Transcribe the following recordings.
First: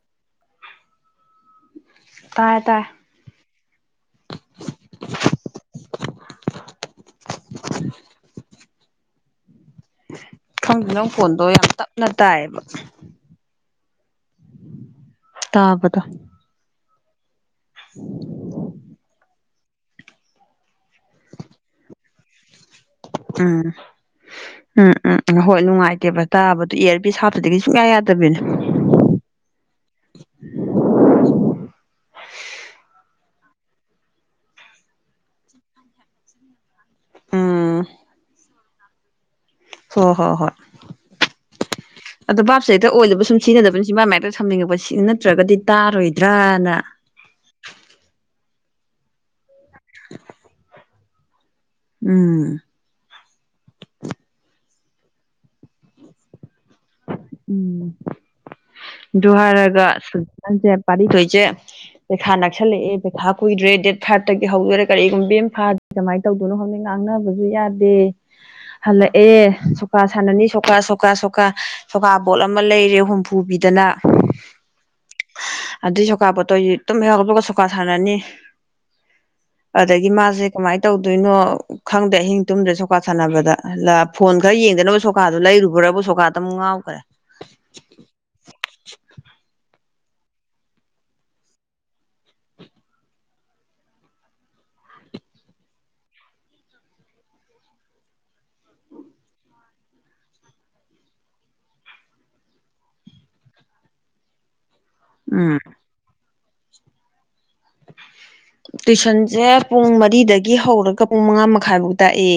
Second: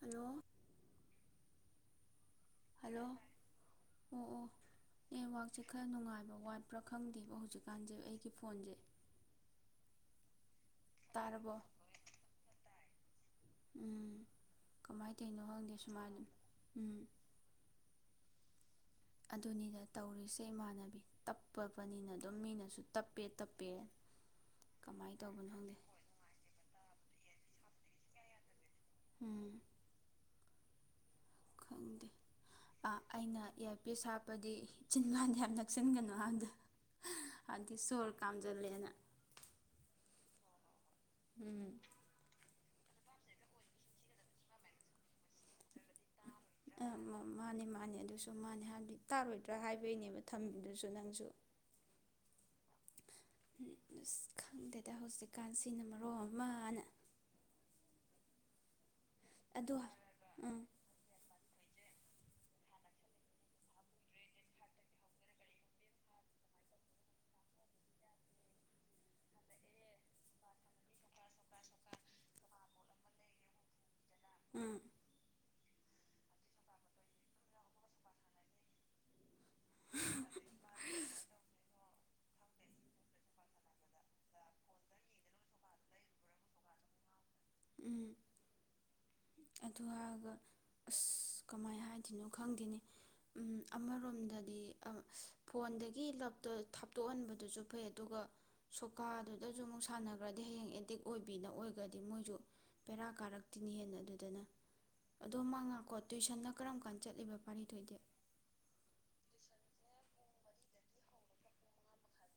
Hello ꯇꯥꯏ ꯇꯥꯏ hello ꯑꯣ ꯑꯣ [inaudible] ꯈꯔ ꯅꯨꯡꯉꯥꯏꯕ ꯋꯥꯠꯄ꯭ꯔꯥ ꯈꯪꯗꯦꯕ ꯍꯧꯖꯤꯛꯀꯥꯟꯁꯦ ꯑꯩꯒꯤ ꯐꯣꯟꯁꯦ ꯈꯪꯗꯦ ꯅꯪ ꯐꯣꯟꯗꯣ ꯇꯥꯔꯕꯣ ꯌꯥꯝ ꯇꯞꯅ ꯇꯥꯏꯌꯦꯕ [inaudible] [unintelligible] ꯎꯝ ꯀꯃꯥꯏꯅ ꯇꯧꯔꯤꯅꯣ ꯈꯪꯗꯦ ꯇꯥꯕꯗꯣ ꯁꯨꯃꯥꯏ [unintelligible] ꯑꯗꯨꯅꯤꯗ ꯇꯧꯔꯤꯁꯦ ꯏꯃꯥꯟꯅꯕꯤ ꯇꯞꯄꯕꯅꯤꯅ ꯑꯗꯨꯝ ꯃꯤꯅꯁꯨ ꯇꯞꯄꯦ ꯇꯞꯄꯦ ꯎꯝ ꯎꯝ ꯀꯃꯥꯏꯅ ꯎꯝ ꯎꯝ ꯇꯧꯕꯅꯣ ꯍꯣꯏ ꯈꯪꯗꯦ ꯅꯨꯡꯉꯥꯏꯇꯦꯕ ꯇꯥꯕꯗꯨ [unintelligible] ꯁꯨꯡꯌꯥ ꯌꯥꯗꯕꯤꯅꯤ ꯎꯝ ꯈꯪꯗꯦ ꯑꯥ ꯑꯩꯅ ꯏꯌꯔꯄꯤꯁ ꯍꯥꯞꯄꯗꯤ ꯆꯤꯟꯕꯥꯟꯗ ꯌꯥꯝ ꯅꯛꯁꯤꯟꯒꯅꯨ ꯑꯗꯤ ꯎꯝ ꯁꯣꯔ ꯀꯥꯝ ꯆꯜꯂꯦꯅ ꯍꯣ ꯍꯣ ꯍꯣꯏ ꯑꯗꯣ ꯕꯥꯞꯁꯤ ꯍꯦꯛꯇ ꯑꯣꯏꯗꯕ ꯁꯨꯝ ꯁꯤꯖꯤꯟꯅꯗꯕꯅꯤ ꯆꯤꯟꯕꯥꯟ ꯃꯥꯌꯥꯗ ꯁꯝꯅꯤꯡꯉꯛꯄ ꯁꯤ ꯅꯠꯇ꯭ꯔꯒꯗꯤ ꯇꯥꯔꯣꯏ ꯑ ꯃꯥꯅꯦ ꯃꯥꯅꯦ ꯑꯗꯨꯁꯨ ꯃꯥꯅꯦ ꯍꯥꯏꯕꯗꯤ ꯇꯥꯔꯣꯏꯗ꯭ꯔꯥ ꯍꯥꯏꯕꯒꯤꯅꯦꯕ ꯊꯝꯃꯤꯗꯨꯁꯨ ꯅꯪꯁꯨ ꯎꯝ ꯈꯪꯗꯦ ꯍꯧꯖꯤꯛꯀꯥꯟꯁꯤꯅ ꯃꯔꯣ ꯑꯃ ꯎꯝ ꯨ ꯑꯗꯨ ꯍꯥꯏꯔꯒ ꯎꯝ [unintelligible] ꯄꯥꯔꯤꯊꯣꯏꯁꯦ ꯄꯩꯈꯥ ꯅꯛꯁꯜꯂꯛꯑꯦ ꯄꯩꯈꯥ ꯀꯨꯏꯗ꯭ꯔꯦ ꯗꯦꯠ ꯐꯥꯏꯚꯇꯒꯤ ꯍꯧꯗꯣꯏꯔꯦ ꯀꯔꯤꯒꯨꯝꯕꯤ ꯑꯃ ꯐꯥꯗꯔ꯭ꯤ ꯀꯃꯥꯏꯅ ꯇꯧꯗꯣꯏꯅꯣ ꯈꯪꯗꯦ ꯉꯥꯡꯅꯕꯁꯨ ꯌꯥꯗꯦ ꯍꯜꯂꯛꯑꯦ ꯁꯣꯀꯥ ꯁꯥꯟꯅꯅꯤ ꯁꯣꯀꯥ ꯁꯣꯀꯥ ꯁꯣꯀꯥ ꯁꯣꯀꯥꯕꯣꯠ ꯑꯃ ꯂꯩꯔꯦ ꯍꯨꯝꯐꯨ ꯄꯤꯗꯅ ꯎꯝ ꯑꯗꯨꯏ ꯁꯣꯀꯥ ꯕꯣꯠꯇꯣꯁꯦ ꯇꯨꯝ ꯍꯦꯛ ꯍꯧꯒꯠꯂꯛꯄꯒ ꯁꯣꯀꯥ ꯁꯥꯟꯅꯅꯤ ꯑꯗꯒꯤ ꯃꯥꯁꯦ ꯀꯃꯥꯏꯅ ꯇꯧꯗꯣꯏꯅꯣ ꯈꯪꯗꯦ ꯑꯍꯤꯡ ꯇꯨꯝꯗ꯭ꯔꯦ ꯁꯣꯀꯥ ꯁꯥꯟꯅꯕꯗ ꯐꯣꯟ ꯈꯔ ꯌꯦꯡꯗꯅꯕ ꯁꯣꯀꯥꯗꯨꯣ ꯂꯩꯔꯨꯕ꯭ꯔ ꯁꯣꯀꯥꯗꯨ [unintelligible] ꯉꯥꯎꯈ꯭ꯔꯦ ꯎꯝ ꯑꯗꯨ ꯍꯥꯏꯔꯒ ꯑꯁ ꯀꯃꯥꯏꯅ ꯍꯥꯏꯗꯣꯏꯅꯣ ꯈꯪꯗꯦꯅꯤ ꯑꯃꯔꯣꯝꯗꯗꯤ ꯐꯣꯟꯗꯒꯤ ꯂꯞꯇ ꯊꯥꯞꯇꯣꯛꯍꯟꯕꯗꯨꯁꯨ ꯐꯩ ꯑꯗꯨꯒ ꯁꯣꯀꯥꯗꯨꯗꯁꯨ ꯑꯃꯨꯛ ꯁꯥꯟꯅꯈ꯭ꯔꯗꯤ ꯍꯌꯦꯡ ꯑꯦꯗꯤꯛ ꯑꯣꯏꯕꯤꯅ ꯑꯣꯏꯔꯒꯗꯤ ꯃꯣꯏꯁꯨ ꯕꯦꯔꯥ ꯀꯥꯔꯛꯇꯤꯅꯤ ꯍꯦꯟꯅ ꯑꯗꯨꯗꯅ ꯑꯗꯨꯝ ꯎꯝ [unintelligible] ꯇꯨꯋꯁꯟꯗ ꯀꯔꯝ ꯀꯥꯟꯗ ꯆꯠꯂꯤꯕ ꯄꯥꯔꯤꯊꯣꯏꯗꯤ ꯇ꯭ꯨꯁꯟꯁꯦ ꯄꯨꯡ ꯃꯔꯤꯗꯒꯤ ꯍꯧꯔꯒ ꯄꯨꯡ ꯃꯉꯥ ꯃꯈꯥꯏꯐꯧ ꯇꯥꯛꯑꯦ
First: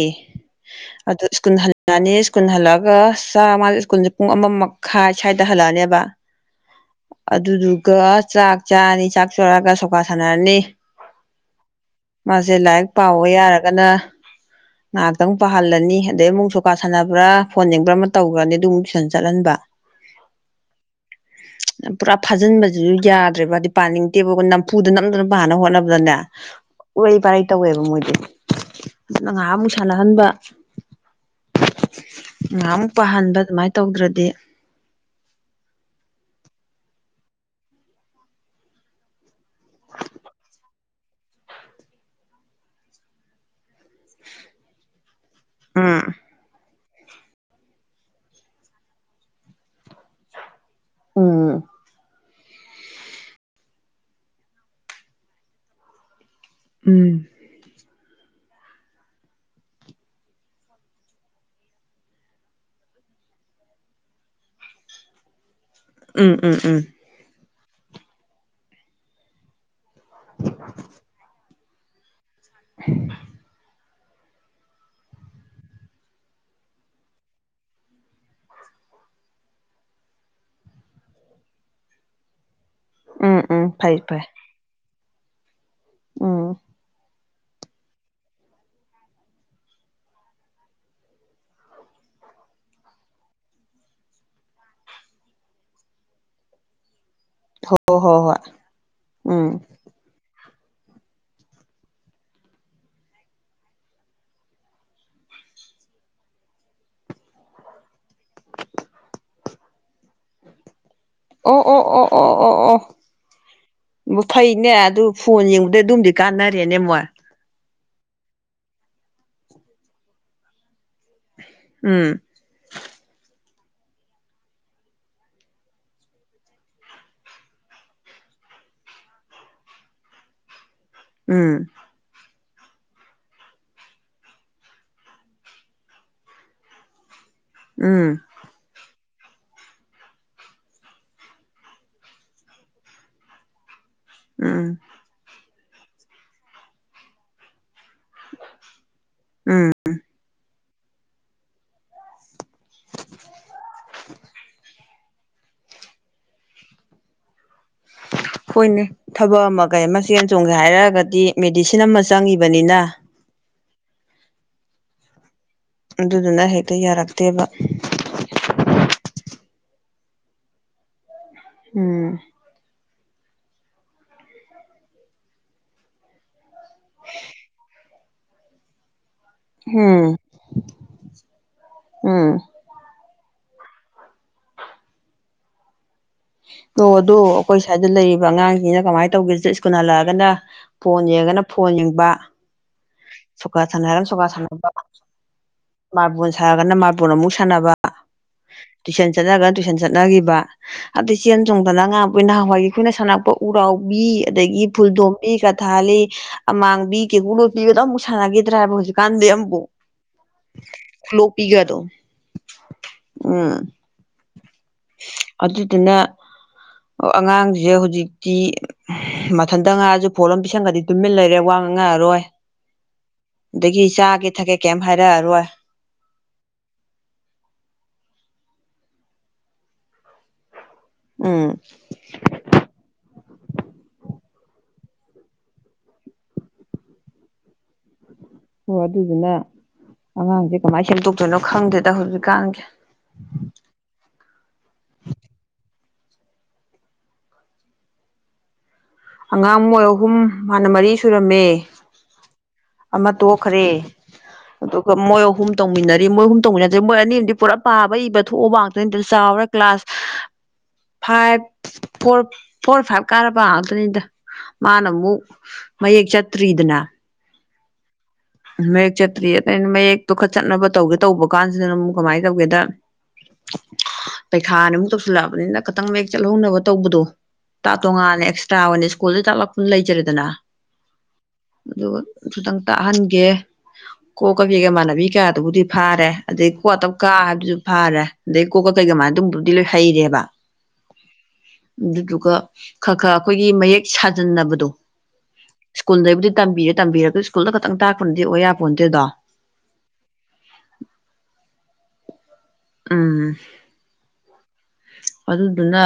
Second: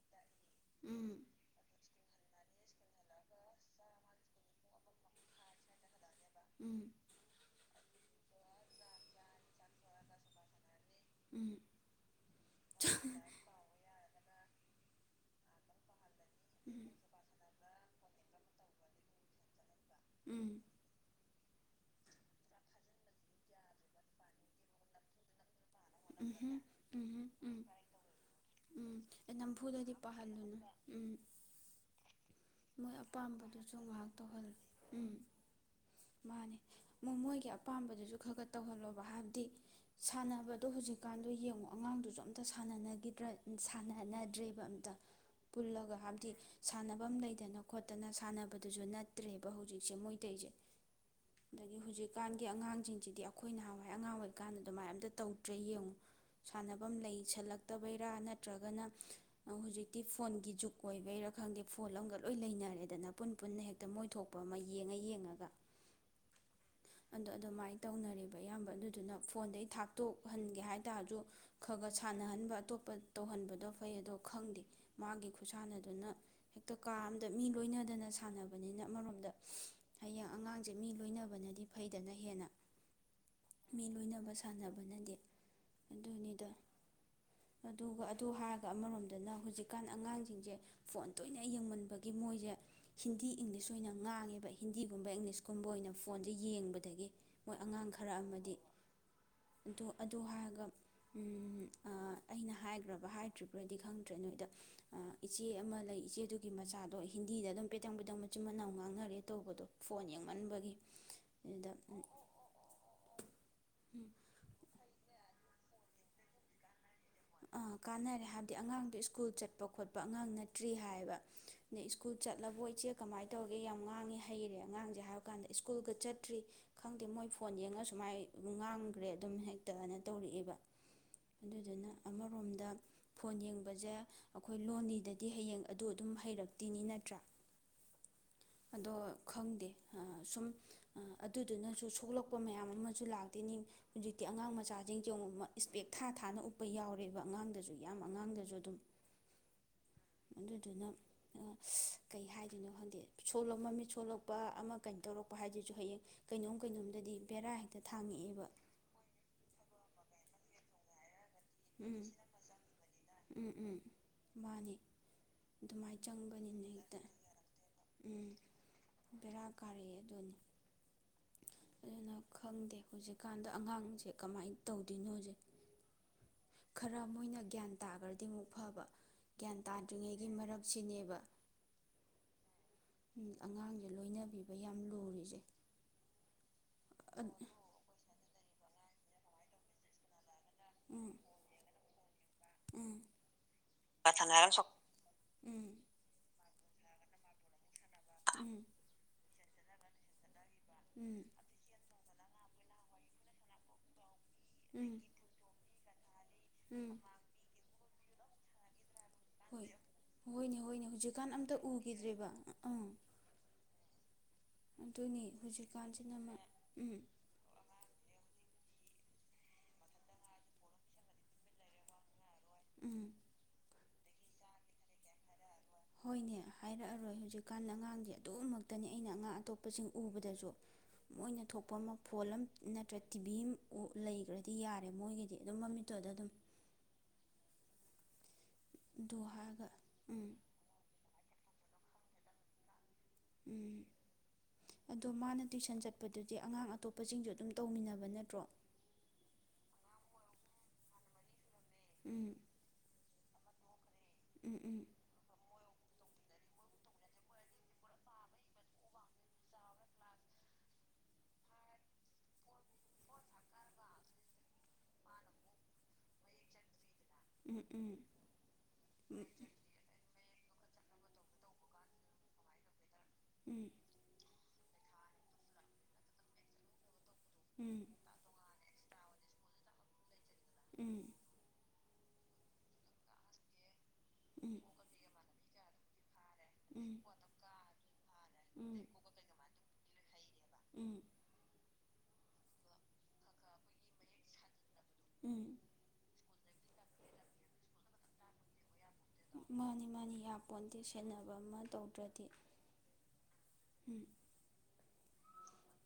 ꯎꯝ ꯑꯗꯣ ꯁ꯭ꯀꯨꯜ ꯍꯟꯂꯥꯀꯅꯤ ꯁ꯭ꯀꯨꯜ ꯍꯜꯂꯛꯑꯒ ꯆꯥꯝꯃꯗ ꯁ꯭ꯀꯨꯜꯁꯦ ꯄꯨꯡ ꯑꯃ ꯃꯈꯥꯏ ꯁ꯭ꯋꯥꯏꯗ ꯍꯜꯂꯛꯑꯅꯦꯕ ꯎꯝ ꯑꯗꯨꯁꯨ ꯀꯥ ꯆꯥꯛ ꯆꯥꯔꯅꯤ ꯆꯥꯥꯛ ꯆꯔꯒ ꯁꯣꯏ ꯄꯥ ꯁꯅꯔꯅꯤ ꯎꯝ ꯃꯥꯁꯦ ꯂꯥꯏꯔꯤꯛ ꯄꯥꯎꯕ ꯌꯥꯔꯒꯅ ꯉꯥꯏꯍꯥꯛꯇꯪ ꯄꯥꯍꯜꯂꯅꯤ ꯑꯗꯩ ꯑꯃꯨꯛ ꯁꯨꯀꯥ ꯎꯝ ꯁꯥꯟꯅꯕ꯭ꯔꯥ ꯐꯣꯟ ꯌꯦꯡꯕ꯭ꯔꯥ ꯑꯃ ꯇꯧꯈ꯭ꯔꯅꯤ ꯑꯗꯨ ꯇꯨꯏꯁꯟ ꯆꯠꯍꯟꯕ ꯎꯝ ꯄꯨꯔꯥ ꯐꯥꯖꯤꯟꯕꯁꯤꯁꯨ ꯌꯥꯗ꯭ꯔꯦꯕ ꯍꯥꯏꯗꯤ ꯄꯥꯅꯤꯡꯗꯦꯕ ꯅꯝꯐꯨꯗ ꯅꯝꯗꯨꯅ ꯄꯥꯅ ꯍꯣꯠꯅꯕ ꯑꯗꯨꯅꯦ ꯎꯝꯍꯨꯝ ꯋꯥꯔꯤ ꯎꯝꯍꯨꯝ ꯄꯔꯩ ꯎꯝ ꯇꯧꯋꯦꯕ ꯃꯣꯏꯗꯤ ꯎꯝ ꯉꯥꯏꯍꯥꯛꯃꯨꯛ ꯅꯝꯐꯨꯗꯗꯤ ꯁꯥꯟꯅꯍꯟꯕ ꯄꯥꯍꯜꯂꯦ ꯎꯝ ꯉꯥꯏꯍꯥꯛꯃꯨꯛ ꯃꯣꯏ ꯄꯥꯍꯟꯕ ꯑꯗꯨꯃꯥꯏꯅ ꯑꯄꯥꯝꯕꯗꯨꯁꯨ ꯉꯥꯏꯍꯥꯛ ꯇꯧꯗ꯭ꯔꯗꯤ ꯇꯧꯍꯜꯂꯨ ꯎꯝ ꯃꯥꯅꯦ ꯃꯣꯏꯒꯤ ꯑꯄꯥꯝꯕꯗꯨꯁꯨ ꯈꯔ ꯈꯔ ꯇꯧꯍꯜꯂꯣꯕ ꯍꯥꯏꯕꯗꯤ ꯁꯥꯟꯅꯕꯗꯣ ꯍꯧꯖꯤꯛꯀꯥꯟꯗꯣ ꯌꯦꯡꯉꯨ ꯑꯉꯥꯡꯗꯨꯁꯨ ꯑꯝꯇ ꯁꯅꯗ꯭ꯔ ꯁꯥꯟꯅꯅꯗ꯭ꯔꯦꯕ ꯑꯝꯇ ꯄꯨꯜꯂꯒ ꯎꯝ ꯍꯥꯏꯕꯗꯤ ꯁꯥꯟꯕ ꯂꯩ ꯗꯅ ꯈꯣꯠꯇꯅ ꯁꯥꯟꯅꯕꯗꯨꯁꯨ ꯅꯠꯇ꯭ꯔꯦꯕ ꯍꯧꯖꯤꯛꯁꯦ ꯃꯣꯏꯇꯩꯁꯦ ꯎꯝ ꯑꯗꯒꯤ ꯍꯧꯖꯤꯛ ꯍꯧꯖꯤꯛꯀꯥꯟꯒꯤ ꯑꯉꯥꯡꯁꯤꯡꯁꯤꯗꯤ ꯑꯩꯈꯣꯏ ꯅꯍꯥꯟꯋꯥꯏ ꯑꯉꯥꯡ ꯑꯣꯏꯔꯤꯀꯥꯟꯗ ꯑꯗꯨꯃꯥꯏ ꯑꯝꯇ ꯇꯧꯗ꯭ꯔꯦ ꯌꯦꯡꯉꯨ ꯁꯥꯟꯅꯐꯝ ꯎꯝ ꯂꯩꯁꯜꯂꯛꯇꯕꯩ ꯅꯠꯇ꯭ꯔꯒꯅ ꯍꯧꯖꯤꯛꯇꯤ ꯐꯣꯟꯒꯤ ꯖꯨꯛ ꯑꯣꯏꯕꯩꯔ ꯈꯪꯗꯦ ꯐꯣꯟ ꯂꯧꯒ ꯂꯣꯏ ꯂꯩꯅꯔꯦꯗꯅ ꯄꯨꯟ ꯄꯨꯟꯅ ꯍꯦꯛꯇ ꯃꯣꯏ ꯊꯣꯛꯄ ꯑꯃ ꯌꯦꯡꯉ ꯌꯦꯡꯉꯒ ꯎꯝ ꯎꯝ ꯎꯝ ꯑꯗꯣ ꯑꯗꯨꯃꯥꯏꯅ ꯇꯧꯅꯔꯤꯕ ꯑꯌꯥꯝꯕ ꯑꯗꯨꯗꯨꯅ ꯐꯣꯟꯗꯩ ꯊꯥꯛ ꯇꯣꯛꯍꯟꯒꯦ ꯍꯥꯏ ꯇꯔꯁꯨ ꯈ ꯈꯔ ꯁꯥꯟꯅꯍꯟ ꯑꯗꯨꯒ ꯑꯇꯣꯞꯄ ꯇꯧꯍꯟꯕꯗꯣ ꯐꯩ ꯑꯗꯣ ꯈꯪꯗꯦ ꯃꯥꯒꯤ ꯈꯨꯠꯁꯥꯟꯅꯗꯨꯅ ꯍꯦꯛꯇ ꯀꯥ ꯑꯝꯗ ꯃꯤ ꯂꯣꯏꯅꯗꯅ ꯁꯥꯟꯅꯕꯅꯤꯅ ꯑꯃꯔꯣꯝꯗ ꯍꯌꯦꯡ ꯑꯉꯥꯡꯁꯦ ꯃꯤ ꯂꯣꯏꯅꯕꯅꯗꯤ ꯐꯩꯗꯅ ꯍꯦꯟꯅ ꯎꯝ ꯎꯝ ꯃꯤ ꯐꯩ ꯐꯩ ꯂꯣꯏꯅꯕ ꯁꯥꯟꯅꯕꯅꯗꯤ ꯑꯗꯨꯅꯤꯗ ꯎꯝ ꯑꯗꯨꯒ ꯑꯗꯨ ꯍꯥꯏꯔꯒ ꯑꯃꯔꯣꯝꯗꯅ ꯍꯧꯖꯤꯛꯀꯥꯟ ꯑꯉꯥꯡꯁꯤꯡꯁꯦ ꯐꯣꯟ ꯇꯣꯏꯅ ꯍ ꯌꯦꯡꯃꯟꯕꯒꯤ ꯃꯣꯏꯁꯦ ꯍꯤꯟꯗꯤ ꯏꯪꯂꯤꯁ ꯑꯣꯏꯅ ꯉꯥꯡꯉꯦꯕ ꯍꯤꯟꯗꯤꯒꯨꯝꯕ ꯏꯪꯂꯤꯁꯀꯨꯝꯕ ꯑꯣꯏꯅ ꯐꯣꯟꯁꯦ ꯌꯦꯡꯕꯗꯒꯤ ꯃꯣꯏ ꯍꯣ ꯑꯉꯥꯡ ꯍꯣ ꯈꯔ ꯍꯣꯏ ꯑꯃꯗꯤ ꯎꯝ ꯑꯗꯨ ꯍꯥꯏꯔꯒ ꯑꯩꯅ ꯍꯥꯏꯈ꯭ꯔꯕ ꯍꯥꯏꯗ꯭ꯔꯤꯕ꯭ꯔꯗꯤ ꯈꯪꯗ꯭ꯔꯦ ꯅꯣꯏꯗ ꯏꯆꯦ ꯑꯃ ꯂꯩ ꯏꯆꯦ ꯑꯗꯨꯒꯤ ꯃꯆꯥꯗꯣ ꯍꯤꯟꯗꯤꯗ ꯑꯗꯨꯝ ꯄꯦꯇꯪ ꯄꯦꯇꯪ ꯃꯆꯤꯟ ꯃꯅꯥꯎ ꯉꯥꯡꯅꯔꯦ ꯇꯧꯕꯗꯣ ꯐꯣꯟ ꯌꯦꯡꯃꯟꯕꯒꯤ ꯑꯣ ꯑꯗꯨꯗ ꯑꯣ ꯑꯣ ꯑꯣ ꯑꯣ ꯑꯣ ꯐꯩꯅꯦ ꯑꯗꯨ ꯐꯣꯟ ꯌꯦꯡꯕꯗꯩ ꯑꯗꯨꯝꯗꯤ ꯀꯥꯟꯅꯔꯦꯅꯦ ꯃꯣꯏ ꯀꯥꯟꯅꯔꯦ ꯍꯥꯏꯕꯗꯤ ꯑꯉꯥꯡꯗꯣ ꯁ꯭ꯀꯨꯜ ꯆꯠꯄ ꯈꯣꯠꯄ ꯑꯉꯥꯡ ꯅꯠꯇ꯭ꯔꯤ ꯍꯥꯏꯕ ꯑꯗꯩ ꯎꯝ ꯁ꯭ꯀꯨꯜ ꯆꯠꯂꯕꯣ ꯏꯆꯦ ꯀꯃꯥꯏꯅ ꯇꯧꯔꯤ ꯑꯩꯩ ꯌꯥꯝ ꯉꯥꯡꯉꯤ ꯍꯩꯔꯦ ꯑꯉꯥꯡꯁꯦ ꯍꯥꯏꯕ ꯀꯥꯟꯗ ꯁ꯭ꯀꯨꯜꯒ ꯆꯠꯇ꯭ꯔꯤ ꯈꯪꯗꯦ ꯃꯣꯏ ꯐꯣꯟ ꯌꯦꯡꯉ ꯁꯨꯃꯥꯏ ꯉꯥꯡꯈ꯭ꯔꯦ ꯑꯗꯨꯝ ꯍꯦꯛꯇꯅ ꯇꯧꯔꯛꯑꯦꯕ ꯎꯝ ꯑꯗꯨꯗꯨꯅ ꯑꯃꯔꯣꯝꯗ ꯐꯣꯟ ꯌꯦꯡꯕꯁꯦ ꯑꯩꯈꯣꯏ ꯂꯣꯟꯅꯤꯗꯗꯤ ꯍꯌꯦꯡ ꯑꯗꯨ ꯑꯗꯨꯝ ꯍꯩꯔꯛꯇꯤꯅꯤ ꯅꯠꯇ꯭ꯔꯥ ꯎꯝ ꯑꯗꯣ ꯈꯪꯗꯦ ꯁꯨꯝ ꯑꯗꯨꯗꯨꯅꯁꯨ ꯁꯣꯛꯂꯛꯄ ꯃꯌꯥꯝ ꯑꯃꯁꯨ ꯂꯥꯛꯇꯣꯏꯅꯤ ꯍꯧꯖꯤꯛꯇꯤ ꯑꯉꯥꯡ ꯎꯝ ꯃꯆꯥꯁꯤꯡ ꯌꯦꯟꯉꯨ ꯏꯁꯄꯦꯛ ꯊꯥ ꯊꯥꯅ ꯎꯞꯄ ꯌꯥꯎꯔꯦꯕ ꯑꯉꯥꯡꯗꯁꯨ ꯌꯥꯝ ꯑꯉꯥꯡꯗꯁꯨ ꯑꯗꯨꯝ ꯎꯝ ꯑꯗꯨ ꯑꯗꯨꯅ ꯀꯩ ꯍꯥꯏꯗꯣꯏꯅꯣ ꯍꯟꯗꯦ ꯀꯩꯅꯣ ꯇꯧꯔꯛꯄ ꯍꯥꯏꯗꯨꯁꯨ ꯍꯌꯦꯡ ꯀꯩꯅꯣꯝ ꯀꯩꯅꯣꯝꯗꯗꯤ ꯕꯦꯔꯥ ꯍꯦꯛꯇ ꯊꯥꯡꯉꯛꯑꯦꯕ ꯍꯣꯏꯅꯦ ꯊꯕꯛ ꯑꯃ ꯀꯩ ꯑꯃ ꯆꯦꯟ ꯆꯣꯡꯒꯦ ꯍꯥꯏꯔꯒꯗꯤ ꯃꯦꯗꯤꯁꯤꯟ ꯑꯃ ꯎꯝ ꯆꯪꯉꯤꯕꯅꯤꯅ ꯎꯝ ꯎꯝ ꯃꯥꯅꯤ ꯑꯗꯨꯃꯥꯏꯅ ꯑꯗꯨꯗꯨꯅ ꯆꯪꯕꯅꯤꯅ ꯍꯦꯛꯇ ꯌꯥꯔꯛꯇꯦꯕ ꯎꯝ ꯕꯦꯔꯥ ꯀꯥꯔꯛꯑꯦ ꯑꯗꯨꯅꯤ ꯑꯗꯨꯅ ꯎꯝ ꯈꯪꯗꯦ ꯍꯧꯖꯤꯛ ꯍꯧꯖꯤꯛꯀꯥꯟꯗ ꯑꯉꯥꯡꯁꯦ ꯀꯃꯥꯏꯅ ꯇꯧꯗꯣꯏꯅꯣꯁꯦ ꯈꯔ ꯃꯣꯏꯅ ꯒ꯭ꯌꯥꯟ ꯇꯥꯈ꯭ꯔꯗꯤ ꯑꯃꯨꯛ ꯐꯕ ꯒ꯭ꯌꯥꯟ ꯎꯝ ꯇꯥꯗ꯭ꯔꯤꯉꯩꯒꯤ ꯃꯔꯛꯁꯤꯅꯦꯕ ꯎꯝ ꯑꯉꯥꯡꯁꯦ ꯂꯣꯏꯅꯕꯤꯕ ꯌꯥꯝ ꯂꯨꯔꯤꯁꯦ ꯑꯣ ꯑꯗꯣ ꯎꯝ ꯑꯩꯈꯣꯏ ꯁ꯭ꯋꯥꯏꯗ ꯂꯩ ꯑꯗꯨꯒ ꯑꯉꯥꯡꯁꯤꯡꯁꯤꯅ ꯀꯃꯥꯏꯅ ꯇꯧꯒꯦꯁꯨ ꯁ꯭ꯀꯨꯜ ꯍꯜꯂꯛꯑꯒꯅ ꯐꯣꯟ ꯎꯝ ꯌꯦꯡꯉꯅ ꯐꯣꯟ ꯌꯦꯡꯕ ꯁꯣꯛꯀꯥ ꯁꯥꯟꯅꫪꯒ ꯁꯣꯛ ꯀꯥ ꯁꯥꯅꯕꯥ ꯎꯝ ꯃꯔꯕꯜ ꯁꯥꯔꯒꯅ ꯃꯥꯄꯣꯟꯅ ꯑꯃꯨꯛ ꯁꯥꯟꯅꯕ ꯎꯝ ꯔꯤꯁꯟꯁ ꯆꯠꯅꯔꯒ ꯇꯨꯏꯁꯟ ꯆꯠꯅꯈꯤꯕ ꯑꯗꯨꯩ ꯎꯝ ꯆꯦꯟ ꯆꯣꯡꯗꯅ ꯉꯥ ꯑꯩꯈꯣꯏ ꯅꯍꯥꯟꯋꯥꯏꯒꯤ ꯑꯩꯈꯣꯏꯅ ꯁꯥꯟꯅꯄ ꯎꯔꯥꯎꯕꯤ ꯑꯗꯒꯤ ꯎꯝ ꯐꯨꯜꯗꯣꯝꯕꯤ ꯊꯜꯂꯤ ꯎꯝ ꯃꯥꯡꯕꯤ ꯀꯦꯒꯂꯣ ꯄꯤꯕꯗ ꯁꯥꯟꯉꯒꯗ꯭ꯔꯥꯏꯕ ꯍꯣꯏ ꯍꯣꯏꯅꯦ ꯍꯣꯏꯅꯦ ꯍꯧꯖꯤꯛꯀꯥꯟ ꯑꯝꯇ ꯈꯨꯂꯣꯛꯄꯤꯒꯗꯣ ꯎꯈꯤꯗ꯭ꯔꯦꯕ ꯑꯥ ꯎꯝ ꯑꯗꯨꯅꯤ ꯑꯗꯨꯗꯨꯅ ꯍꯧꯖꯤꯛꯀꯥꯟꯁꯤꯅꯃ ꯎꯝ ꯑꯉꯥꯡꯁꯦ ꯍꯧꯖꯤꯛꯇꯤ ꯃꯊꯟꯇ ꯉꯥꯏꯑꯁꯨ ꯐꯣꯠ ꯑꯃꯝ ꯄꯤꯁꯟꯒꯗꯤ ꯇꯨꯃꯤꯟ ꯂꯩꯔꯦ ꯋꯥ ꯉ ꯉꯛꯑꯔꯣꯏ ꯎꯝ ꯆꯥꯒꯦ ꯊꯛꯀꯦ ꯀꯩꯝ ꯍꯥꯏꯔꯛꯑꯔꯣꯏ ꯍꯣꯏꯅꯦ ꯍꯥꯏꯔꯛꯑꯔꯣꯏ ꯍꯧꯖꯤꯛꯀꯥꯟ ꯑꯉꯥꯡꯗꯤ ꯑꯗꯨꯃꯛꯇꯅꯤ ꯑꯩꯅ ꯑꯉꯥꯡ ꯑꯇꯣꯞꯄꯁꯤꯡ ꯎꯕꯗꯁꯨ ꯃꯣꯏꯅ ꯎꯝ ꯊꯣꯛꯄ ꯑꯃ ꯐꯣꯜ ꯑꯃ ꯅꯠꯇ꯭ꯔ ꯇꯤꯚꯤ ꯂꯩꯈ꯭ꯔꯗꯤ ꯌꯥꯔꯦ ꯃꯣꯏꯒꯤꯗꯤ ꯑꯗꯨꯝ ꯃꯃꯤꯠꯇꯨꯗ ꯑꯗꯨꯝ ꯍꯣꯏ ꯑꯗꯨ ꯑꯗꯨꯗꯨꯅ ꯍꯥꯏꯔꯒ ꯎꯝ ꯑꯉꯥꯡꯁꯦ ꯀꯃꯥꯏꯅ ꯁꯦꯝꯗꯣꯛꯇꯣꯏꯅꯣ ꯈꯪꯗꯅ ꯇ ꯍꯧꯔꯕꯤ ꯀꯥꯥꯡꯒꯦ ꯎꯝ ꯑꯗꯣ ꯃꯥꯅ ꯇꯨꯁꯟ ꯆꯠꯄꯗꯨꯗꯤ ꯑꯉꯥꯡ ꯑꯇꯣꯞꯄꯁꯤꯡꯁꯨ ꯑꯗꯨꯝ ꯇꯧꯃꯤꯟꯅꯕ ꯅꯠꯇ꯭ꯔꯣ ꯑꯉꯥꯡ ꯃꯣꯏ ꯑꯍꯨꯝ ꯃꯥꯅ ꯃꯔꯤ ꯁꯨꯔꯝꯃꯦ ꯎꯝ ꯑꯃ ꯇꯣꯈ꯭ꯔꯦ ꯎꯝ ꯎꯝ ꯑꯗꯨꯒ ꯃꯣꯏ ꯑꯍꯨꯝ ꯇꯧꯃꯤꯟꯅꯔ ꯃꯣꯏ ꯑꯍꯨꯝ ꯇꯧꯃꯤꯟꯅꯠꯇꯦ ꯃꯣꯏ ꯑꯅꯤ ꯑꯗꯤ ꯄꯨꯔꯥ ꯄꯥꯕ ꯏꯕ ꯊꯣꯛꯑꯕ ꯉꯥꯛꯇꯅꯤꯗ ꯆꯥꯎꯔ class five four four five ꯀꯥꯔꯕ ꯅꯤꯗ ꯃꯥꯅ ꯑꯃꯨꯛ ꯃꯌꯦꯛ ꯆꯠꯇ꯭ꯔꯤꯗꯅ ꯎꯝ ꯎꯝ ꯃꯌꯦꯛ ꯀꯇꯔꯤꯗꯨ ꯈ ꯆꯅ ꯇꯧꯒꯦ ꯇꯧꯕ ꯀꯥꯟꯁꯤꯗꯅ ꯑꯗꯨꯝ ꯀꯃꯥꯏꯅ ꯇꯧꯒꯦꯗ ꯄꯩꯈꯥꯕꯨ ꯇꯧ ꯆꯜꯂꯛꯑꯕꯅꯤꯅ ꯈꯤꯇꯪ ꯃꯌꯦꯛ ꯆꯠꯍꯧꯅꯕ ꯇꯧꯕꯗꯣ ꯎꯝ ꯎꯝ ꯎꯝ ꯎꯝ ꯇꯥ ꯎꯝ ꯇꯣꯉꯅ ꯑꯦꯛꯁꯇ꯭ꯔꯥ ꯁꯀꯣꯜꯗ ꯇꯥꯛꯂꯛꯄꯅ ꯂꯩꯖꯔꯦꯗꯅ ꯎꯝ ꯑꯗꯨꯒ ꯈꯤꯇꯪ ꯇꯥꯍꯟ ꯌꯦꯏ ꯫ ꯀꯣꯀ ꯀꯩꯒ ꯃꯥꯅꯕꯤ ꯀꯌꯥꯗꯨꯕꯨꯗꯤ ꯐꯥꯔꯦ ꯑꯗꯩ ꯀꯣꯛꯇ ꯎꯝ ꯀꯥꯕꯗꯨꯁꯨ ꯐꯥꯔꯦ ꯑꯗꯩ ꯀꯣꯛꯀ ꯎꯝ ꯀꯩꯀ ꯃꯥꯅ ꯑꯗꯨꯕꯨꯗꯤ ꯂꯣꯏ ꯍꯩꯔꯦꯕ ꯎꯝ ꯑꯗꯨꯗꯨꯒ ꯈꯔ ꯈꯔ ꯑꯩꯈꯣꯏꯒꯤ ꯃꯌꯦꯛ ꯁꯥꯖꯟꯅꯕꯗꯣ ꯎꯝ ꯁꯀꯨꯣꯟꯗꯦꯏꯕꯨꯗꯤ ꯇꯝꯕꯤꯔꯦ ꯇꯝꯕꯤꯌꯦ ꯁꯀꯜꯗ ꯈꯛꯇꯪ ꯇꯥꯛ ꯄꯨꯟꯗꯤ ꯑꯣꯏ ꯌꯥꯄꯣꯟꯇꯦꯗꯣ ꯃꯥꯅꯤ ꯃꯥꯅꯤ ꯌꯥꯄꯣꯟꯗꯤꯦ ꯁꯦꯟꯅꯕ ꯑꯃ ꯇꯧꯗ꯭ꯔꯗꯤ ꯎꯝ ꯎꯝ ꯑꯗꯨꯗꯨꯅ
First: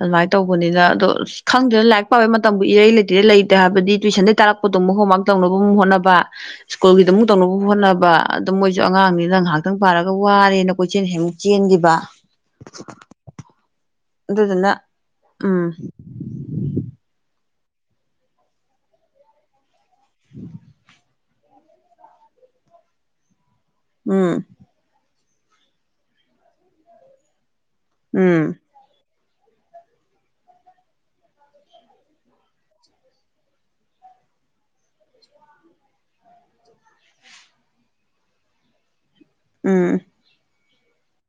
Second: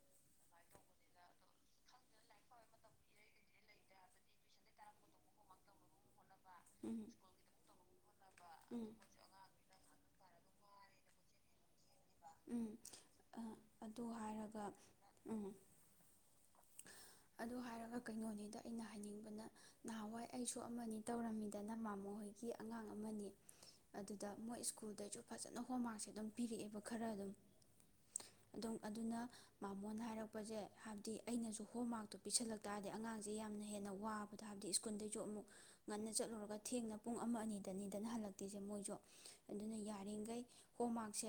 ꯑꯗꯨꯃꯥꯏꯅ ꯇꯧꯕꯅꯤꯅ ꯑꯗꯣ ꯈꯪꯗꯦꯅ ꯂꯥꯏꯔꯤꯛ ꯄꯥꯕꯩ ꯃꯇꯝꯕꯨ ꯏꯔꯩ ꯂꯩꯇꯩ ꯂꯩꯇꯦ ꯍꯥꯏꯕꯗꯤ ꯇꯨꯏꯁꯟꯗꯒꯤꯩ ꯇꯥꯔꯛꯄꯗꯨꯝ ꯍꯣꯝꯋꯥꯔꯛ ꯇꯧꯅꯕ ꯍꯣꯠꯅꯕ ꯎꯝ ꯁ꯭ꯀꯨꯜꯒꯤꯗ ꯑꯃꯨꯛ ꯇꯧꯅꯕ ꯍꯣꯠꯅꯕ ꯑꯗꯨꯝ ꯃꯣꯏꯁꯨ ꯎꯝ ꯑꯉꯥꯡꯅꯤ ꯅ ꯉꯥꯏꯍꯥꯛꯇꯪ ꯄꯥꯔꯒ ꯋꯥꯔꯦꯅ ꯀꯣꯏꯆꯦꯜ ꯑꯃꯨꯛ ꯆꯦꯟꯈꯤꯕ ꯎꯝ ꯑꯗꯨ ꯍꯥꯏꯔꯒ ꯑꯗꯨꯗꯨꯅ ꯎꯝ ꯑꯗꯨ ꯍꯥꯏꯔꯒ ꯀꯩꯅꯣꯅꯤꯗ ꯑꯩꯅ ꯍꯥꯏꯅꯤꯡꯕꯅ ꯅꯍꯥꯟꯋꯥꯏ ꯑꯩꯁꯨ ꯑꯃꯅꯤ ꯇꯧꯔꯝꯃꯤꯗꯅ ꯃꯥꯃꯣ ꯍꯣꯏꯒꯤ ꯑꯉꯥꯡ ꯑꯃꯅꯤ ꯑꯗꯨꯗ ꯎꯝ ꯃꯣꯏ ꯁ꯭ꯀꯨꯜꯗꯁꯨ ꯐꯖꯅ ꯍꯣꯝꯃꯥꯔꯁꯦ ꯑꯗꯨꯝ ꯄꯤꯔꯛꯑꯦꯕ ꯈꯔ ꯑꯗꯨꯝ ꯎꯝ ꯑꯗꯨꯝ ꯑꯗꯨꯅ ꯃꯥꯃꯣꯅ ꯍꯥꯏꯔꯛꯄꯁꯦ ꯍꯥꯏꯕꯗꯤ ꯑꯩꯅꯁꯨ ꯍꯣꯝꯋꯥꯛ ꯄꯤꯁꯜꯂꯛꯇꯥꯔꯗꯤ ꯑꯉꯥꯡꯁꯦ ꯌꯥꯝꯅ ꯍꯦꯟꯅ ꯋꯥꯕꯗꯣ ꯍꯥꯏꯕꯗꯤ ꯁ꯭ꯀꯨꯜꯗꯩꯁꯨ ꯑꯃꯨꯛ ꯉꯟꯅ ꯆꯠꯂꯨꯔꯒ ꯊꯦꯡꯅ ꯄꯨꯡ ꯑꯃ ꯑꯅꯤꯗꯅꯤꯗꯅ ꯍꯜꯂꯛꯇꯤꯁꯦ ꯃꯣꯏꯁꯨ ꯑꯗꯨꯅ ꯎꯝ ꯌꯥꯔꯤꯈꯩ ꯍꯣꯝꯃꯥꯛꯁꯦ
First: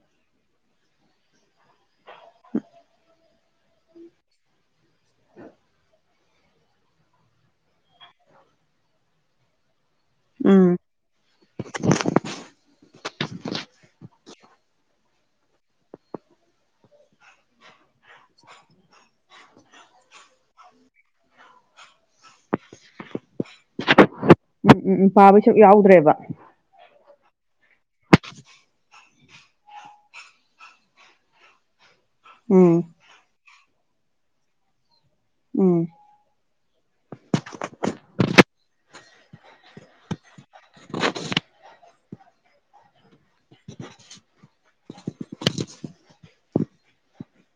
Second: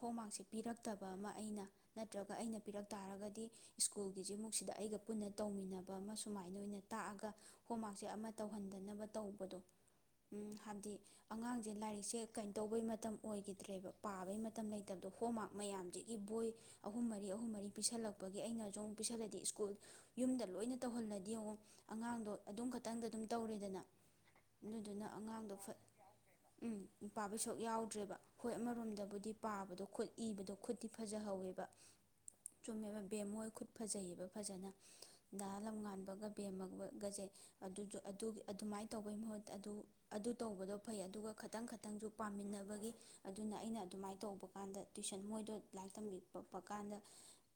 ꯍꯣꯝꯃꯥꯛꯁꯦ ꯄꯤꯔꯛꯇꯕ ꯑꯃ ꯑꯩꯅ ꯅꯠꯇ꯭ꯔꯒ ꯑꯩꯅ ꯄꯤꯔꯛ ꯇꯥꯔꯒꯗꯤ ꯁ꯭ꯀꯨꯜꯒꯤꯁꯤꯃꯨꯛ ꯁꯤꯗ ꯑꯩꯒ ꯄꯨꯟꯅ ꯇꯧꯃꯤꯟꯅꯕ ꯑꯃ ꯁꯨꯃꯥꯏꯅ ꯑꯣꯏꯅ ꯇꯥꯛꯑꯒ ꯍꯣꯝꯋꯔꯛꯁꯦ ꯑꯃ ꯇꯧꯍꯟꯗꯅꯕ ꯇꯧꯕꯗꯣ ꯎꯝ ꯍꯥꯏꯕꯗꯤ ꯑꯉꯥꯡꯁꯦ ꯂꯥꯏꯔꯤꯛꯁꯦ ꯀꯩꯅ ꯇꯧꯕꯩ ꯃꯇꯝ ꯑꯣꯏꯈꯤꯗ꯭ꯔꯦꯕ ꯄꯥꯕꯩ ꯃꯇꯝ ꯂꯩꯇꯕꯗꯣ ꯍꯣꯝꯋꯔꯛ ꯃꯌꯥꯝꯁꯤꯒꯤ ꯕꯣꯏ ꯑꯍꯨꯝ ꯃꯔꯤ ꯑꯍꯨꯝ ꯃꯔꯤ ꯄꯤꯁꯜꯂꯛꯄ ꯉꯤ ꯑꯩꯅꯁꯨ ꯑꯃꯨꯛ ꯄꯤꯁꯜꯂꯦ ꯁ꯭ꯀꯨꯜ ꯌꯨꯝꯗ ꯂꯣꯏꯅ ꯇꯧꯍꯜꯂꯗꯤ ꯌꯦꯡꯉꯣ ꯑꯉꯥꯡꯗꯣ ꯑꯗꯨꯝ ꯈꯛꯇꯪꯗ ꯑꯗꯨꯝ ꯇꯧꯔꯦꯗꯅ ꯎꯝ ꯑꯗꯨꯗꯨꯅ ꯎꯝ ꯄꯥꯕꯩ ꯑꯉꯥꯡꯗꯣ ꯁꯔꯨꯛ ꯐꯠ ꯌꯥꯎꯗ꯭ꯔꯦꯕ ꯎꯝ ꯄꯥꯕꯩ ꯁꯔꯨꯛ ꯌꯥꯎꯗ꯭ꯔꯦꯕ ꯍꯣꯏ ꯑꯃꯔꯣꯝꯗꯕꯨꯗꯤ ꯄꯥꯕꯗꯣ ꯈꯨꯠ ꯏꯕꯗꯣ ꯈꯨꯠꯇꯤ ꯐꯖꯍꯧꯋꯦꯕ ꯎꯝ ꯆꯨꯝꯃꯦꯕ ꯕꯦꯝꯃꯍꯣꯏ ꯈꯨꯠ ꯐꯖꯩꯌꯦꯕ ꯐꯖꯅ ꯗꯥ ꯎꯝ ꯂꯝꯉꯥꯟꯕꯒ ꯕꯦꯝꯃꯒꯒꯁꯦ ꯑꯗꯨꯁꯨ ꯑꯗꯨꯒꯤ ꯑꯗꯨꯃꯥꯏꯅ ꯇꯧꯕꯩ ꯃꯍꯨꯠ ꯑꯗꯨ ꯑꯗꯨ ꯇꯧꯕꯗꯣ ꯐꯩ ꯑꯗꯨꯒ ꯈꯇꯪ ꯈꯇꯪꯁꯨ ꯄꯥꯝꯃꯤꯟꯅꯕꯒꯤ ꯑꯗꯨꯅ ꯑꯩꯅ ꯑꯗꯨꯃꯥꯏꯅ ꯇꯧꯕ ꯀꯥꯟꯗ ꯇ꯭ꯋꯏꯁꯟ ꯃꯣꯏꯗꯣ ꯂꯥꯏꯔꯤꯛ ꯇꯝꯕꯤ [unintelligible] ꯀꯥꯟꯗ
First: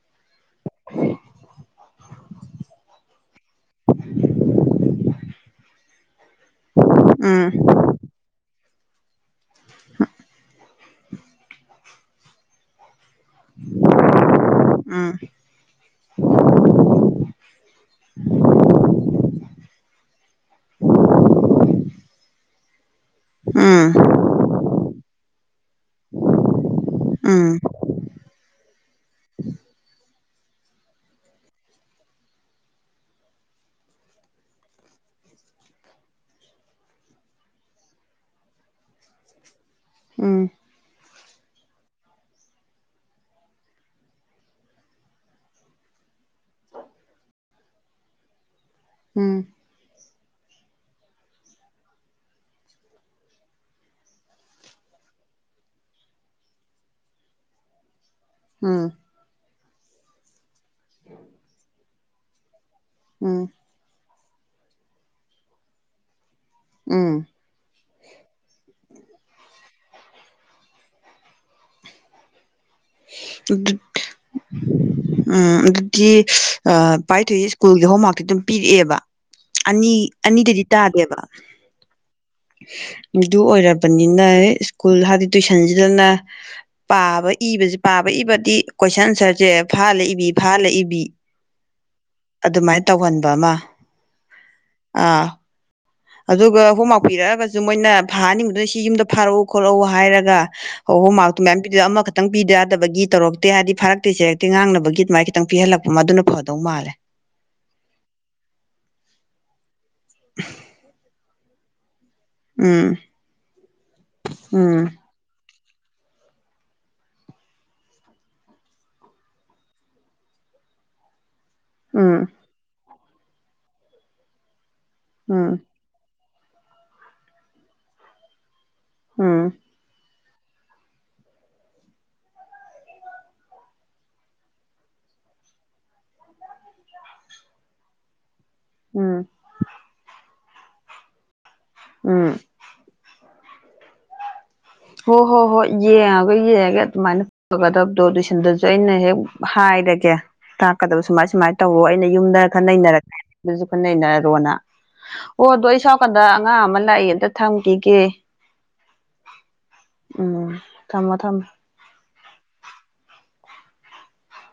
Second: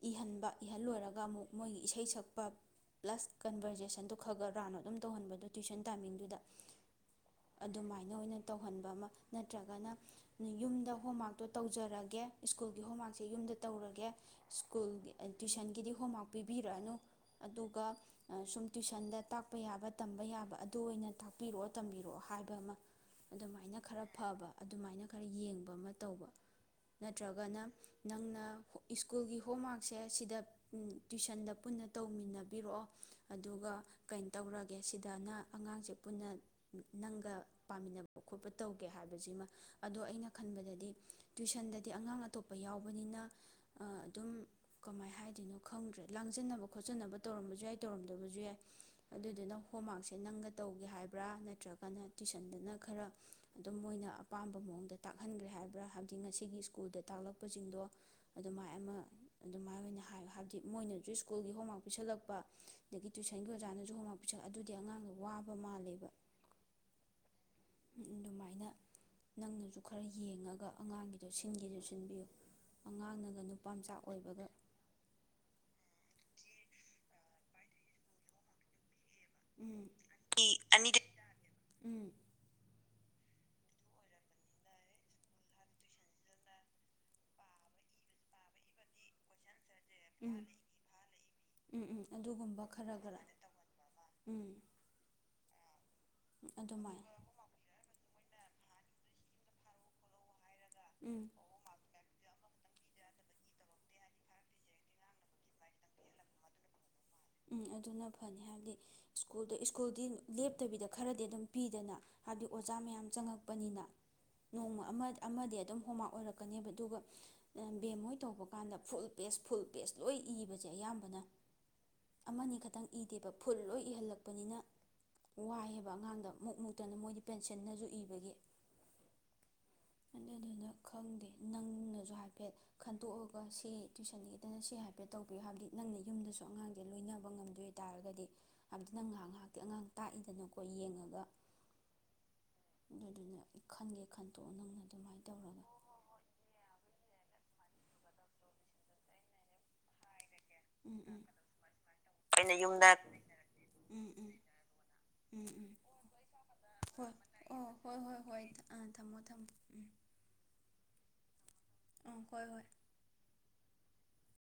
ꯏꯍꯟꯕ ꯏꯍꯜꯂꯣꯏꯔꯒ ꯑꯃꯨꯛ ꯃꯣꯏꯒꯤ ꯏꯁꯩ ꯁꯛꯄ ꯄ꯭ꯂꯁ ꯀꯟꯕꯔꯖꯦꯁꯟꯗꯣ ꯈꯔ ꯈ ꯔꯥꯎꯟ ꯑꯗꯨꯝ ꯇꯧꯍꯟꯕꯗꯣ ꯇ꯭ꯋꯤꯁꯟ ꯇꯥꯏꯃꯤꯡꯗꯨꯗ ꯎꯝ ꯑꯗꯨꯃꯥꯏꯅ ꯑꯣꯏꯅ ꯇꯧꯍꯟ [unintelligible] ꯅꯠꯇ꯭ꯔꯒꯅ ꯌꯨꯝꯗ ꯍꯣꯝꯋꯔꯥꯛꯇꯣ ꯇꯧꯖꯔꯒꯦ ꯁ꯭ꯀꯨꯜꯒꯤ ꯍꯣꯝꯋꯔꯥꯛꯛꯁꯦ ꯌꯨꯝꯗ ꯇꯧꯔꯒꯦ ꯁ꯭ꯀꯨꯜ ꯎꯝ ꯇꯨꯏꯤꯁꯟꯒꯤꯗꯤ ꯍꯣꯝꯋꯔꯛ ꯑꯗꯨꯒ ꯑꯥ ꯁꯨꯝ ꯇꯨꯏꯁꯟ ꯇꯥꯛꯄ ꯌꯥꯕ ꯇꯝꯕ ꯌꯥꯕ ꯑꯗꯨ ꯑꯣꯏꯅ ꯇꯥꯛꯄꯤꯔꯛꯑꯣ ꯇꯝꯕꯤꯔꯛꯑꯣ ꯍꯥꯏꯕ ꯑꯃ ꯎꯝ ꯑꯗꯨꯃꯥꯏꯅ ꯈꯔ ꯎꯝ ꯐꯕ ꯑꯗꯨꯃꯥꯏꯅ ꯈꯔ ꯌꯦꯡꯕ ꯑꯃ ꯇꯧꯕ ꯎꯝ ꯅꯠꯇ꯭ꯔꯒꯅ ꯅꯪꯅ ꯁ꯭ꯀꯨꯜꯒꯤ ꯍꯣꯝꯋꯥꯔꯛꯁꯦ ꯁꯤꯗ ꯎꯝ ꯇ꯭ꯋꯤꯁꯟꯗ ꯄꯨꯟꯅ ꯇꯧꯃꯤꯟꯅꯕꯤꯔꯛꯑꯣ ꯑꯗꯨꯒ ꯀꯩꯅꯣ ꯇꯧꯔꯒꯦ ꯁꯤꯗꯅ ꯑꯉꯥꯡꯁꯦ ꯄꯨꯟꯅ ꯅꯪꯒ ꯄꯥꯃꯤꯟꯅꯕ ꯈꯣꯠꯄ ꯇꯧꯒꯦ ꯍꯥꯏꯕꯁꯤꯃ ꯑꯗꯣ ꯑꯩꯅ ꯎꯝ ꯈꯟꯕꯗꯗꯤ ꯇ꯭ꯋꯤꯁꯟꯗꯗꯤ ꯑꯉꯥꯡ ꯑꯇꯣꯞꯄ ꯌꯥꯎꯕꯅꯤꯅ ꯑꯗꯨꯝ ꯀꯃꯥꯏ ꯍꯥꯏꯗꯣꯏꯅꯣ ꯈꯪꯗ꯭ꯔꯦ ꯂꯥꯡꯖꯟꯅꯕ ꯈꯣꯠꯆꯟꯅꯕ ꯇꯧꯔꯝꯕꯁꯨ ꯌꯥꯏ ꯇꯧꯔꯝꯗꯕꯁꯨ ꯌꯥꯏ ꯑꯗꯨꯗꯨꯅ ꯍꯣꯝꯋꯔꯛꯁꯦ ꯁꯦ ꯅꯪꯒ ꯇꯧꯒꯦ ꯍꯥꯏꯕ꯭ꯔꯥ ꯅꯠꯇ꯭ꯔꯒꯅ꯫ꯇꯨꯏꯁꯟꯗꯅ ꯈꯔ ꯑꯗꯨꯝ ꯃꯣꯏꯅ ꯑꯄꯥꯝꯕ ꯃꯑꯣꯡꯗ ꯇꯥꯛꯍꯟꯈ꯭ꯔꯦ ꯍꯥꯏꯕ꯭ꯔꯥ ꯍꯥꯏꯕꯗꯤ ꯉꯁꯤꯒꯤ ꯁ꯭ꯀꯨꯜꯗ ꯇꯥꯛꯂꯛꯄꯁꯤꯡꯗꯣ ꯑꯗꯨꯃꯥꯏ ꯑꯃ ꯑꯗꯨꯃꯥꯏ ꯑꯣꯏꯅ ꯍꯥꯏ ꯍꯥꯏꯕꯗꯤ ꯃꯣꯏꯅꯁꯨ ꯁ꯭ꯀꯨꯜꯒꯤ ꯍꯣꯡꯋꯥꯔꯀ ꯄꯤꯁꯤꯜꯂꯛꯄ ꯑꯗꯒꯤ ꯇꯨꯏꯁꯟꯒꯤ ꯎꯝ ꯑꯣꯖꯥꯅꯁꯨ ꯍꯣꯝꯋꯔꯀ [unintelligible] ꯑꯗꯨꯗꯤ ꯑꯉꯥꯡꯅ ꯋꯥꯕ ꯃꯥꯜꯂꯦꯕ ꯎꯝ ꯑꯗꯨꯃꯥꯏꯅ ꯅꯪꯅꯁꯨ ꯈꯔ ꯌꯦꯡꯉꯒ ꯑꯉꯥꯡꯒꯤꯗꯣ ꯁꯤꯟꯒꯦꯁꯨ ꯁꯤꯟꯕꯤꯌꯨ ꯑꯉꯥꯡꯅꯒ ꯅꯨꯄꯥ ꯑꯗꯨ ꯃꯆꯥ ꯑꯣꯏꯕꯒ ꯎꯝ ꯇꯤ ꯄꯥꯔꯤꯊꯣꯛꯏ ꯁ꯭ꯀꯨꯜꯒꯤ ꯍꯣꯝꯋꯥꯔꯛꯇꯤ ꯑꯗꯨꯝ ꯄꯤꯔꯛꯑꯦꯕ ꯎꯝ ꯑꯅꯤ ꯑꯅꯤꯗꯩꯩꯗꯤ ꯇꯥꯗꯦꯕ ꯎꯝ ꯑꯗꯨ ꯑꯣꯏꯔꯕꯅꯤꯅ ꯁ꯭ꯀꯨꯜ ꯍꯥꯏꯗꯤ ꯇꯨꯏꯁꯟꯁꯤꯗꯅ ꯄꯥꯕ ꯏꯕꯁꯦ ꯄꯥꯕ ꯏꯕꯗꯤ ꯀꯣꯏꯁꯟ ꯑꯟꯁꯔꯁꯦ ꯐꯥꯍꯜꯂ ꯏꯕꯤ ꯎꯝ ꯐꯥꯍꯜꯂ ꯏꯕꯤ ꯎꯝ ꯎꯝ ꯑꯗꯨꯒꯨꯝꯕ ꯑꯗꯨꯃꯥꯏꯅ ꯈꯔ ꯈꯔ ꯇꯧꯍꯟꯕ ꯑꯃ ꯎꯝ ꯑꯥ ꯑꯗꯨꯒ ꯑꯗꯨꯃꯥꯏꯅ ꯍꯣꯋꯔꯀꯄꯤꯔꯛꯑꯒꯁꯨ ꯃꯣꯏꯅ ꯐꯥꯍꯅꯤꯡꯕꯗꯨꯅ ꯁꯤ ꯌꯨꯝꯗ ꯐꯥꯔꯛꯎ ꯈꯣꯠꯂꯛꯎ ꯍꯥꯏꯔꯒ ꯑꯣ ꯎꯝ ꯃꯥ ꯇꯨ ꯃ ꯑꯃ ꯈꯪꯕꯤꯗ ꯌꯥꯗꯕꯒꯤ ꯇꯧꯔꯛꯇꯦ ꯍꯥꯏꯕꯗꯤ ꯐꯥꯔꯛꯇꯦ ꯆꯦꯔꯛꯇꯦ ꯉꯥꯡꯅꯕꯒꯤ ꯑꯗꯨꯃꯥꯏꯅ ꯈꯤꯇꯪ ꯄꯤꯍꯜꯂꯛꯄ ꯃꯥꯗꯨꯅ ꯐꯗꯧ ꯃꯥꯜꯂꯦ ꯎꯝ ꯑꯗꯨꯅ ꯐꯅꯤ ꯍꯥꯏꯕꯗꯤ ꯁ꯭ꯀꯨꯜꯗ ꯁ꯭ꯀꯨꯜꯒꯤ ꯂꯦꯞꯇꯕꯤꯗ ꯈꯔꯗꯤ ꯑꯗꯨꯝ ꯄꯤꯗꯅ ꯍꯥꯏꯕꯗꯤ ꯑꯣꯖꯥ ꯎꯝ ꯃꯌꯥꯝ ꯆꯪꯉꯛꯄꯅꯤꯅ ꯅꯣꯡꯃ ꯎꯝ ꯑꯃꯗꯤ ꯍꯣꯝꯋꯔ ꯑꯣꯏꯔꯛꯀꯅꯦꯕ ꯑꯗꯨꯒ ꯕꯦꯝ ꯍꯣꯏ ꯇꯧꯕ ꯀꯥꯟꯗ ꯐꯨꯜ ꯄꯦꯁ ꯐꯨꯜ ꯄꯦꯁ ꯂꯣꯏ ꯏꯕꯁꯦ ꯑꯌꯥꯝꯕꯅ ꯎꯝ ꯑꯃꯅꯤ ꯈꯛꯇꯪ ꯏꯗꯦꯕ ꯐꯨꯜ ꯂꯣꯏ ꯏꯍꯜꯂꯛꯄꯅꯤꯅ ꯎꯝ ꯋꯥꯏꯑꯦꯕ ꯑꯉꯥꯡꯗ ꯃꯨꯛ ꯃꯨꯛꯇꯅ ꯃꯣꯏꯗꯤ ꯄꯦꯟꯁꯟꯅꯁꯨ ꯏꯕꯒꯤ ꯎꯝ ꯑꯗꯨꯅꯅ ꯈꯪꯗꯦ ꯅꯪꯅꯁꯨ ꯍꯥꯏꯐꯦꯠ ꯈꯟꯗꯣꯛꯑꯒ ꯁꯤ ꯇꯨꯏꯁꯟꯒꯤꯗꯅ ꯁꯤꯒꯍꯥꯏꯐꯦꯠ ꯇꯧꯕꯤꯌꯨ ꯍꯥꯏꯕꯗꯤ ꯅꯪꯅ ꯌꯨꯝꯗꯁꯨ ꯑꯉꯥꯡꯁꯦ ꯂꯣꯏꯅꯕ ꯉꯝꯗꯣꯏ ꯇꯥꯔꯒꯗꯤ ꯍꯥꯏꯕꯗꯤ ꯎꯝ ꯉꯥꯏꯍ ꯉꯥꯏꯍꯥꯛꯇꯤ ꯑꯉꯥꯡ ꯇꯥꯛꯏꯗꯅꯀꯣ ꯍꯣꯏ ꯌꯦꯡꯉꯒ ꯎꯝ ꯗꯨꯅ ꯈꯟꯒꯦ ꯈꯟ ꯍꯣ ꯍꯣ ꯍꯣꯏ ꯌꯦꯡꯉꯒ ꯌꯦꯡ ꯑꯗꯨꯃꯥꯏꯅ ꯐꯒꯗꯕꯗꯣ ꯂꫭꯏꯁꯟꯗꯁꯨ ꯑꯩꯅ ꯍꯦꯛ ꯍꯥꯏꯔꯒꯦ ꯇꯥꯛꯀꯗꯕ ꯎꯝ ꯎꯝ ꯁꯨꯃꯥꯏ ꯁꯨꯃꯥꯏꯅ ꯇꯧꯔꯣ ꯑꯩꯅ ꯌꯨꯝꯗ ꯈꯔ ꯅꯩꯅꯔ ꯌꯁꯨ ꯈꯔ ꯎꯝ ꯎꯝ ꯅꯩꯅꯔꯔꯣꯅ ꯑꯣ ꯎꯝ ꯑꯗꯣ ꯎꯝ ꯑꯩ ꯁꯀꯥꯟꯗ ꯑꯉꯥꯡ ꯑꯃ ꯂꯥꯛꯏ ꯍꯣꯏ ꯑꯝꯇ ꯑꯣ ꯍꯣꯏ ꯊꯝꯈꯤꯒꯦ ꯍꯣꯏ ꯍꯣꯏ ꯑꯥ ꯊꯝꯃꯣ ꯊꯝꯃꯣ ꯎꯝ ꯊꯝꯃꫭ ꯊꯝꯃꫭ ꯎꯝ ꯍꯣꯏ ꯍꯣꯏ